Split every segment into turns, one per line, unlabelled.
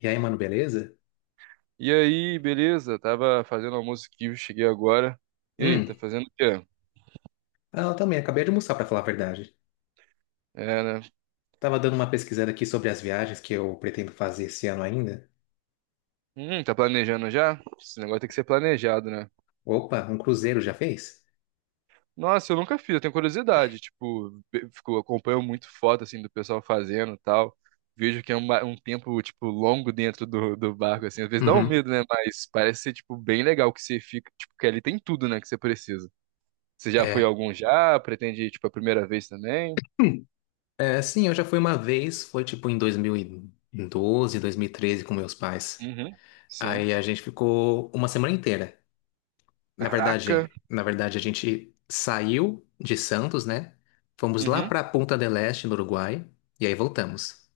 E aí, mano, beleza?
E aí, beleza? Tava fazendo almoço aqui, eu cheguei agora. E aí, tá
Hum,
fazendo o quê?
ela também, acabei de almoçar, pra falar a verdade.
É, né?
Tava dando uma pesquisada aqui sobre as viagens que eu pretendo fazer esse ano ainda.
Tá planejando já? Esse negócio tem que ser planejado, né?
Opa, um cruzeiro já fez?
Nossa, eu nunca fiz, eu tenho curiosidade. Tipo, fico, acompanho muito foto, assim, do pessoal fazendo e tal. Vejo que é um tempo, tipo, longo dentro do barco, assim. Às vezes dá um
Uhum.
medo, né? Mas parece ser, tipo, bem legal que você fica. Tipo, que ali tem tudo, né? Que você precisa. Você já foi
É,
algum já? Pretende, ir, tipo, a primeira vez também?
sim, eu já fui uma vez, foi tipo em 2012, 2013 com meus pais.
Uhum. Sim.
Aí a gente ficou uma semana inteira. Na
Caraca.
verdade, na verdade a gente saiu de Santos, né? Fomos lá
Uhum.
pra Punta del Este, no Uruguai, e aí voltamos.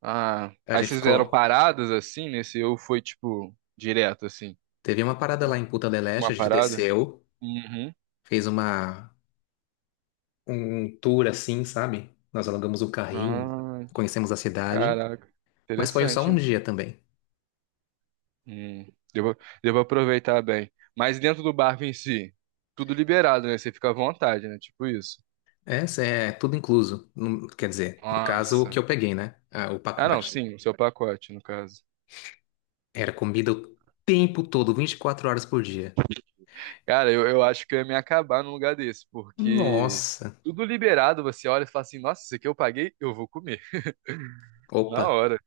Ah,
A
aí
gente
vocês
ficou,
fizeram paradas assim nesse ou foi tipo direto assim?
teve uma parada
Ou
lá em Punta del Este,
uma
a gente
parada?
desceu.
Uhum.
Fez uma Um tour assim, sabe? Nós alugamos o carrinho,
Ah,
conhecemos a cidade,
caraca.
mas foi só
Interessante,
um
hein?
dia também.
Hum, devo, devo aproveitar bem. Mas dentro do barco em si, tudo liberado, né? Você fica à vontade, né? Tipo isso.
Essa é tudo incluso. Não- quer dizer, no caso o
Nossa.
que eu peguei, né? Ah, o
Ah, não,
pacote.
sim, o seu pacote, no caso.
Era comida o tempo todo, 24 horas por dia.
Cara, eu acho que eu ia me acabar num lugar desse, porque
Nossa.
tudo liberado, você olha e fala assim, nossa, isso aqui eu paguei, eu vou comer. Na
Opa.
hora.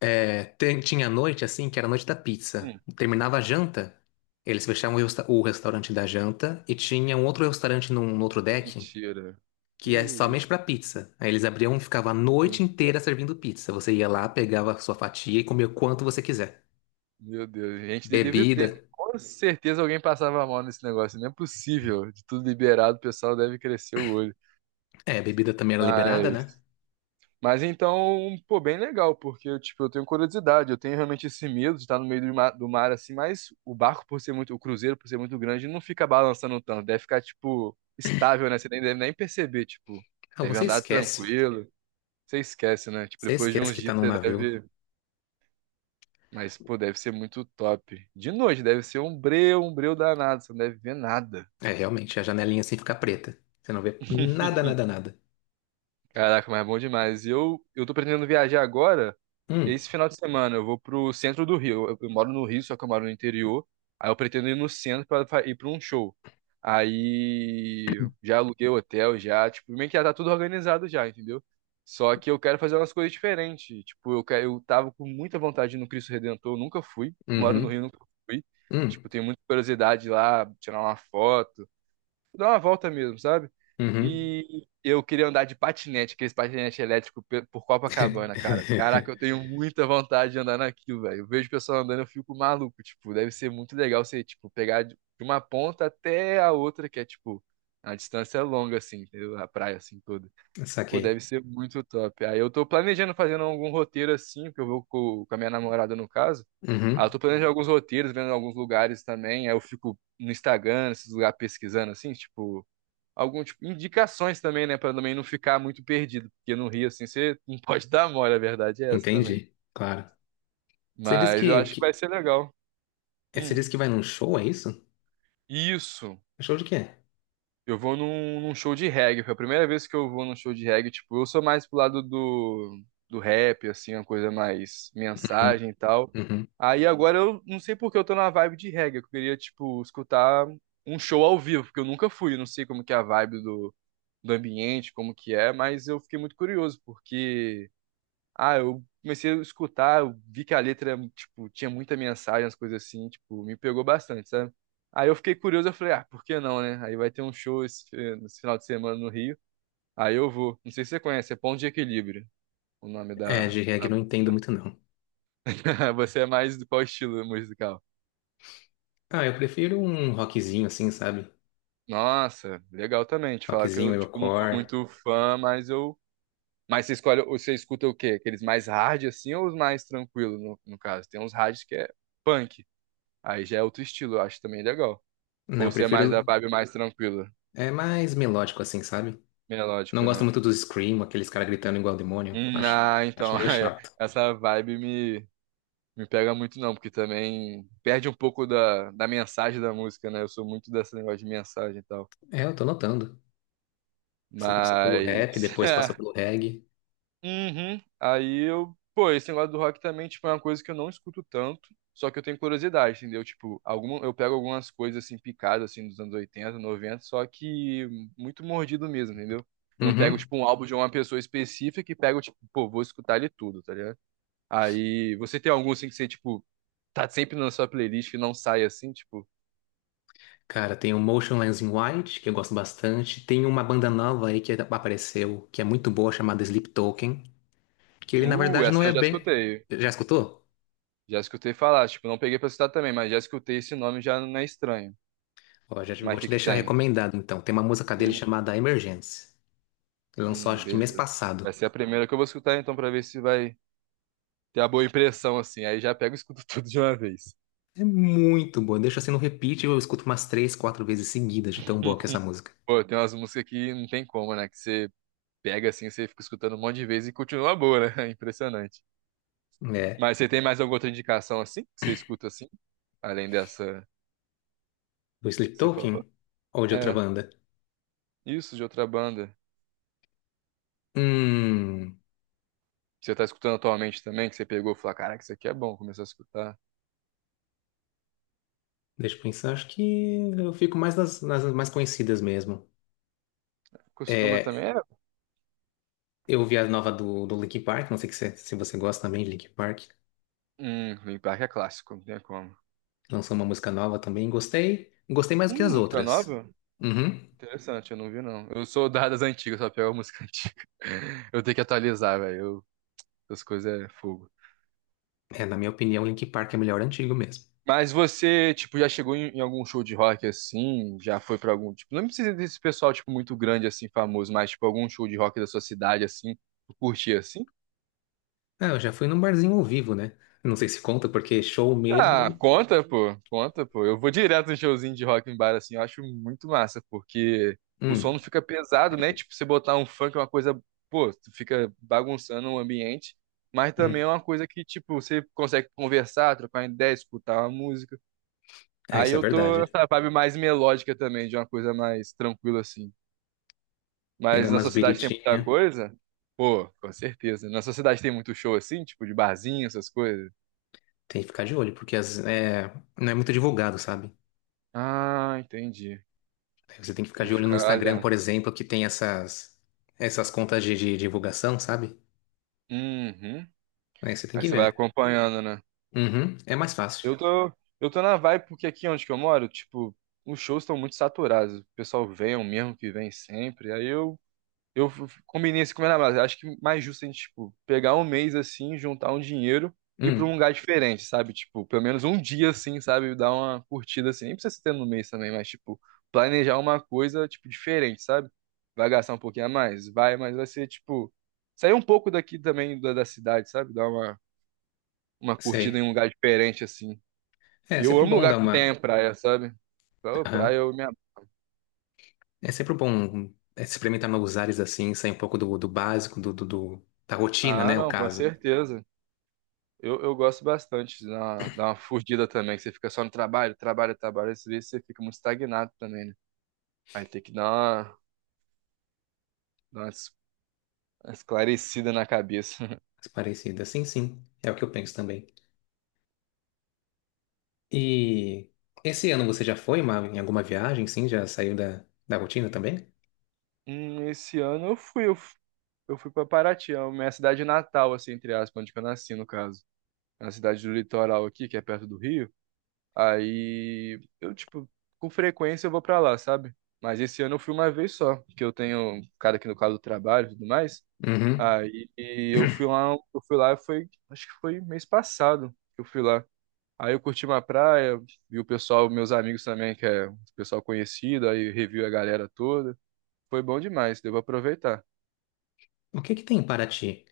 É, tem- tinha noite assim, que era a noite da pizza.
Hum.
Terminava a janta, eles fechavam o, resta- o restaurante da janta e tinha um outro restaurante num, num outro deck
Mentira. Que
que é somente
isso?
pra pizza. Aí eles abriam e ficavam a noite
Sim.
inteira servindo pizza. Você ia lá, pegava a sua fatia e comia o quanto você quiser.
Meu Deus, gente de livre
Bebida,
prêmio. Com certeza alguém passava mal nesse negócio. Não é possível. De tudo liberado, o pessoal deve crescer o olho.
é, bebida também era liberada, né?
Mas, mas então, pô, bem legal, porque eu, tipo, eu tenho curiosidade, eu tenho realmente esse medo de estar no meio do mar assim, mas o barco por ser muito, o cruzeiro por ser muito grande, não fica balançando tanto, deve ficar, tipo, estável, né? Você nem deve nem perceber, tipo,
Ah,
deve
você
andar
esquece.
tranquilo. Você esquece, né? Tipo,
Você
depois de
esquece
uns
que tá
dias
num
você
navio.
deve. Mas, pô, deve ser muito top. De noite, deve ser um breu danado. Você não deve ver nada.
É, realmente, a janelinha assim fica preta. Você não vê nada, nada, nada.
Caraca, mas é bom demais. E eu tô pretendendo viajar agora.
Hum,
Esse final de semana eu vou pro centro do Rio. Eu moro no Rio, só que eu moro no interior. Aí eu pretendo ir no centro pra ir pra um show. Aí já aluguei o hotel, já, tipo, meio que já tá tudo organizado já, entendeu? Só que eu quero fazer umas coisas diferentes. Tipo, eu tava com muita vontade de ir no Cristo Redentor, eu nunca fui. Moro no Rio,
uhum,
nunca fui. Tipo,
hum,
tenho muita curiosidade lá, tirar uma foto, dar uma volta mesmo, sabe?
uhum.
E eu queria andar de patinete, aqueles patinete elétrico por Copacabana, cara. Caraca, eu tenho muita vontade de andar naquilo, velho. Eu vejo o pessoal andando, eu fico maluco, tipo, deve ser muito legal você, tipo, pegar de uma ponta até a outra, que é, tipo, a distância é longa, assim, entendeu? A praia, assim, toda. Pô, deve
Saquei.
ser muito top. Aí eu tô planejando fazendo algum roteiro, assim, porque eu vou com, a minha namorada, no caso. Ah, eu tô
Uhum,
planejando alguns roteiros, vendo alguns lugares também. Aí eu fico no Instagram, esses lugares pesquisando, assim, tipo algum tipo indicações também, né, pra também não ficar muito perdido, porque no Rio assim você não pode dar mole, a verdade é essa também.
entendi, claro. Você disse
Mas eu
que,
acho que vai
que,
ser legal.
você
Hum.
disse que vai num show, é isso?
Isso.
Show de quê?
Eu vou num show de reggae. Foi a primeira vez que eu vou num show de reggae. Tipo, eu sou mais pro lado do, do rap, assim, uma coisa mais
Uhum,
mensagem e tal.
uhum.
Aí agora eu não sei por que eu tô na vibe de reggae. Eu queria, tipo, escutar um show ao vivo, porque eu nunca fui. Eu não sei como que é a vibe do, do ambiente, como que é, mas eu fiquei muito curioso, porque ah, eu comecei a escutar, eu vi que a letra, tipo, tinha muita mensagem, as coisas assim, tipo, me pegou bastante, sabe? Aí eu fiquei curioso, eu falei, ah, por que não, né? Aí vai ter um show nesse final de semana no Rio. Aí eu vou. Não sei se você conhece, é Ponto de Equilíbrio, o nome
É,
da,
de reggae
da...
não entendo muito, não.
Você é mais do qual estilo musical?
Ah, eu prefiro um rockzinho assim, sabe?
Nossa, legal também. Te falar que
Rockzinho,
eu, tipo, não sou
metalcore.
muito fã, mas eu. Mas você escolhe, você escuta o quê? Aqueles mais hard assim ou os mais tranquilos, no caso? Tem uns hard que é punk. Aí já é outro estilo, eu acho também legal.
Não,
Ou
eu
você é mais da
prefiro
vibe mais tranquila,
é mais melódico assim, sabe? Não
melódico,
gosto
né?
muito do scream, aqueles caras gritando igual demônio. Acho meio
É,
chato.
essa me pega muito não, porque também perde um pouco da mensagem da música, né? Eu sou muito desse negócio de mensagem e tal.
É, eu tô notando. Você passou pelo rap,
Mas
depois passou pelo reggae.
Uhum. Aí eu, pô, esse negócio do rock também, tipo, é uma coisa que eu não escuto tanto, só que eu tenho curiosidade, entendeu? Tipo, alguma, eu pego algumas coisas assim picadas assim dos anos 80 90 só que muito mordido mesmo, entendeu? Eu não pego
Uhum.
tipo um álbum de uma pessoa específica e pego tipo, pô, vou escutar ele tudo, tá ligado? Aí você tem algum assim que você tipo tá sempre na sua playlist e não sai assim, tipo,
Cara, tem o Motionless in White, que eu gosto bastante. Tem uma banda nova aí que apareceu, que é muito boa, chamada Sleep Token, que ele na verdade não
essa
é
eu já
bem.
escutei.
Já escutou?
Já escutei falar, tipo, não peguei pra citar também, mas já escutei esse nome já não é estranho.
Ó, já te-
Mas
vou
o
te
que que
deixar
tem?
recomendado então. Tem uma música dele
Hum.
chamada Emergence. Ele lançou acho que mês
Beleza.
passado.
Vai ser a primeira que eu vou escutar então pra ver se vai ter a boa impressão assim. Aí já pego e escuto tudo de uma vez.
É muito boa. Deixa assim no repeat, eu escuto umas três, quatro vezes seguidas de tão boa que é essa música.
Pô, tem umas músicas que não tem como, né? Que você pega assim, você fica escutando um monte de vezes e continua boa, né? É impressionante.
É.
Mas você tem mais alguma outra indicação assim? Que você escuta assim? Além dessa
Do Sleep
que você
Token?
falou?
Ou de outra
É,
banda?
isso de outra banda.
Hum.
Que você tá escutando atualmente também, que você pegou e falou, caraca, isso aqui é bom, começou a escutar.
Deixa eu pensar, acho que eu fico mais nas mais conhecidas mesmo.
Costuma
É,
também é.
eu ouvi a nova do, do Linkin Park, não sei que se você gosta também de Linkin Park.
Linkin Park é clássico, não tem como.
Lançou uma música nova também, gostei. Gostei mais do que as
Música
outras.
nova?
Uhum.
Interessante, eu não vi não. Eu sou das antigas, só pego a música antiga. Eu tenho que atualizar, velho. Eu- as coisas é fogo.
É, na minha opinião, Linkin Park é melhor antigo mesmo.
Mas você, tipo, já chegou em algum show de rock assim? Já foi pra algum, tipo, não precisa desse pessoal, tipo, muito grande assim, famoso, mas tipo, algum show de rock da sua cidade assim, tu curtia assim?
Ah, eu já fui num barzinho ao vivo, né? Não sei se conta, porque show
Ah,
mesmo.
conta, pô. Conta, pô. Eu vou direto no showzinho de rock em bar, assim. Eu acho muito massa, porque o som não
Hum,
fica pesado, né? Tipo, você botar um funk é uma coisa, pô, tu fica bagunçando o ambiente, mas também é
hum.
uma coisa que, tipo, você consegue conversar, trocar ideia, escutar uma música.
É,
Aí
isso é
eu tô
verdade.
nessa vibe mais melódica também, de uma coisa mais tranquila, assim.
Pegar
Mas na
umas
sociedade tem muita
biritinhas,
coisa? Pô, com certeza. Na sociedade tem muito show, assim, tipo, de barzinho, essas coisas.
tem que ficar de olho, porque não é muito divulgado, sabe?
Ah, entendi.
Aí você tem que ficar
Tem
de
que
olho no
ficar
Instagram,
olhando.
por exemplo, que tem essas contas de divulgação, sabe?
Uhum.
Aí você tem
Aí
que
você vai
ver.
acompanhando, né?
Uhum, é mais fácil.
Eu tô, eu tô na vibe porque aqui onde que eu moro, tipo, os shows estão muito saturados. O pessoal vem, é o mesmo que vem sempre. Aí eu combinei assim com a minha namorada. Acho que mais justo a gente, tipo, pegar um mês assim, juntar um dinheiro e ir pra um
Hum,
lugar diferente, sabe? Tipo, pelo menos um dia assim, sabe? Dar uma curtida assim. Nem precisa ser no mês também, mas, tipo, planejar uma coisa, tipo, diferente, sabe? Vai gastar um pouquinho a mais? Vai, mas vai ser, tipo, sair um pouco daqui também da cidade, sabe? Dar uma curtida em
sei.
um lugar diferente, assim.
É, é
E eu
sempre
amo
bom
lugar
dar
que tem
uma.
praia, sabe? Pô, praia
Aham.
eu me... ab-
É sempre bom é, experimentar novos ares assim, sair um pouco do, do básico, do, do, do- da rotina,
ah,
né? O
não, com
caso.
certeza. Eu gosto bastante de dar uma fugida também, que você fica só no trabalho, trabalho, trabalho, às vezes você fica muito estagnado também, né? Aí tem que dar uma es- uma esclarecida na cabeça.
Parecida, sim, sim. É o que eu penso também. E esse ano você já foi uma- em alguma viagem, sim? Já saiu da, da rotina também?
Esse ano eu fui pra Paraty, é a minha cidade natal, assim, entre aspas, onde que eu nasci, no caso. É uma cidade do litoral aqui, que é perto do Rio. Aí eu, tipo, com frequência eu vou pra lá, sabe? Mas esse ano eu fui uma vez só, porque eu tenho um cara aqui no caso do trabalho e tudo mais.
Uhum.
Aí eu fui lá, foi, acho que foi mês passado que eu fui lá. Aí eu curti uma praia, vi o pessoal, meus amigos também, que é um pessoal conhecido, aí revi a galera toda. Foi bom demais, devo aproveitar.
O que que tem em Paraty?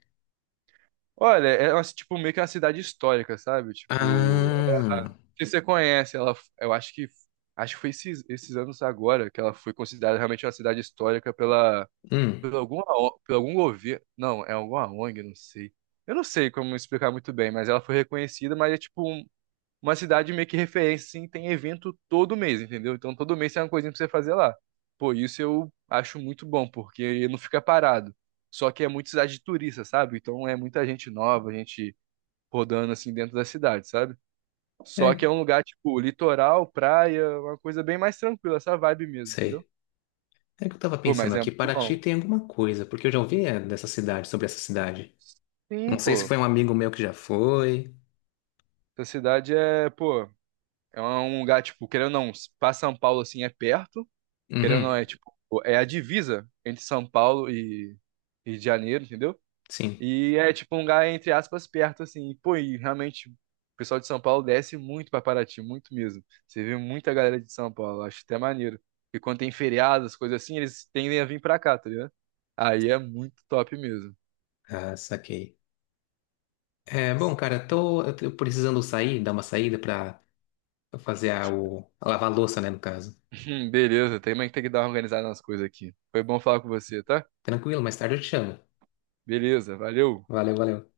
Olha, é tipo meio que uma cidade histórica, sabe? Tipo,
Ah,
se você conhece, ela, eu acho que foi esses anos agora que ela foi considerada realmente uma cidade histórica pela
hum,
por alguma O- por algum governo, não, é alguma ONG, não sei. Eu não sei como explicar muito bem, mas ela foi reconhecida, mas é tipo uma cidade meio que referência, assim, tem evento todo mês, entendeu? Então todo mês tem uma coisinha pra você fazer lá. Pô, isso eu acho muito bom, porque não fica parado. Só que é muita cidade de turista, sabe? Então é muita gente nova, gente rodando assim dentro da cidade, sabe? Só que
é,
é um lugar, tipo, litoral, praia, uma coisa bem mais tranquila, essa vibe mesmo, entendeu?
sei. É que eu tava
Pô, mas
pensando
é
aqui,
muito
Paraty
bom.
tem alguma coisa, porque eu já ouvi é, dessa cidade, sobre essa cidade. Não
Sim,
sei se
pô.
foi um amigo meu que já foi.
Essa cidade é, pô, é um lugar, tipo, querendo ou não, pra São Paulo, assim, é perto. Querendo ou não, é,
Uhum,
tipo, é a divisa entre São Paulo e Janeiro, entendeu?
sim.
E é tipo um lugar, entre aspas, perto, assim. E, pô, e realmente o pessoal de São Paulo desce muito pra Paraty, muito mesmo. Você vê muita galera de São Paulo, acho até maneiro. Porque quando tem feriados, coisas assim, eles tendem a vir pra cá, tá ligado? Aí é muito top mesmo.
Ah, saquei. É, bom, cara, eu tô precisando sair, dar uma saída pra fazer a, o, a lavar a louça, né, no caso.
Beleza, também tem que dar uma organizada nas coisas aqui. Foi bom falar com você, tá?
Tranquilo, mais tarde eu te chamo.
Beleza, valeu.
Valeu, valeu.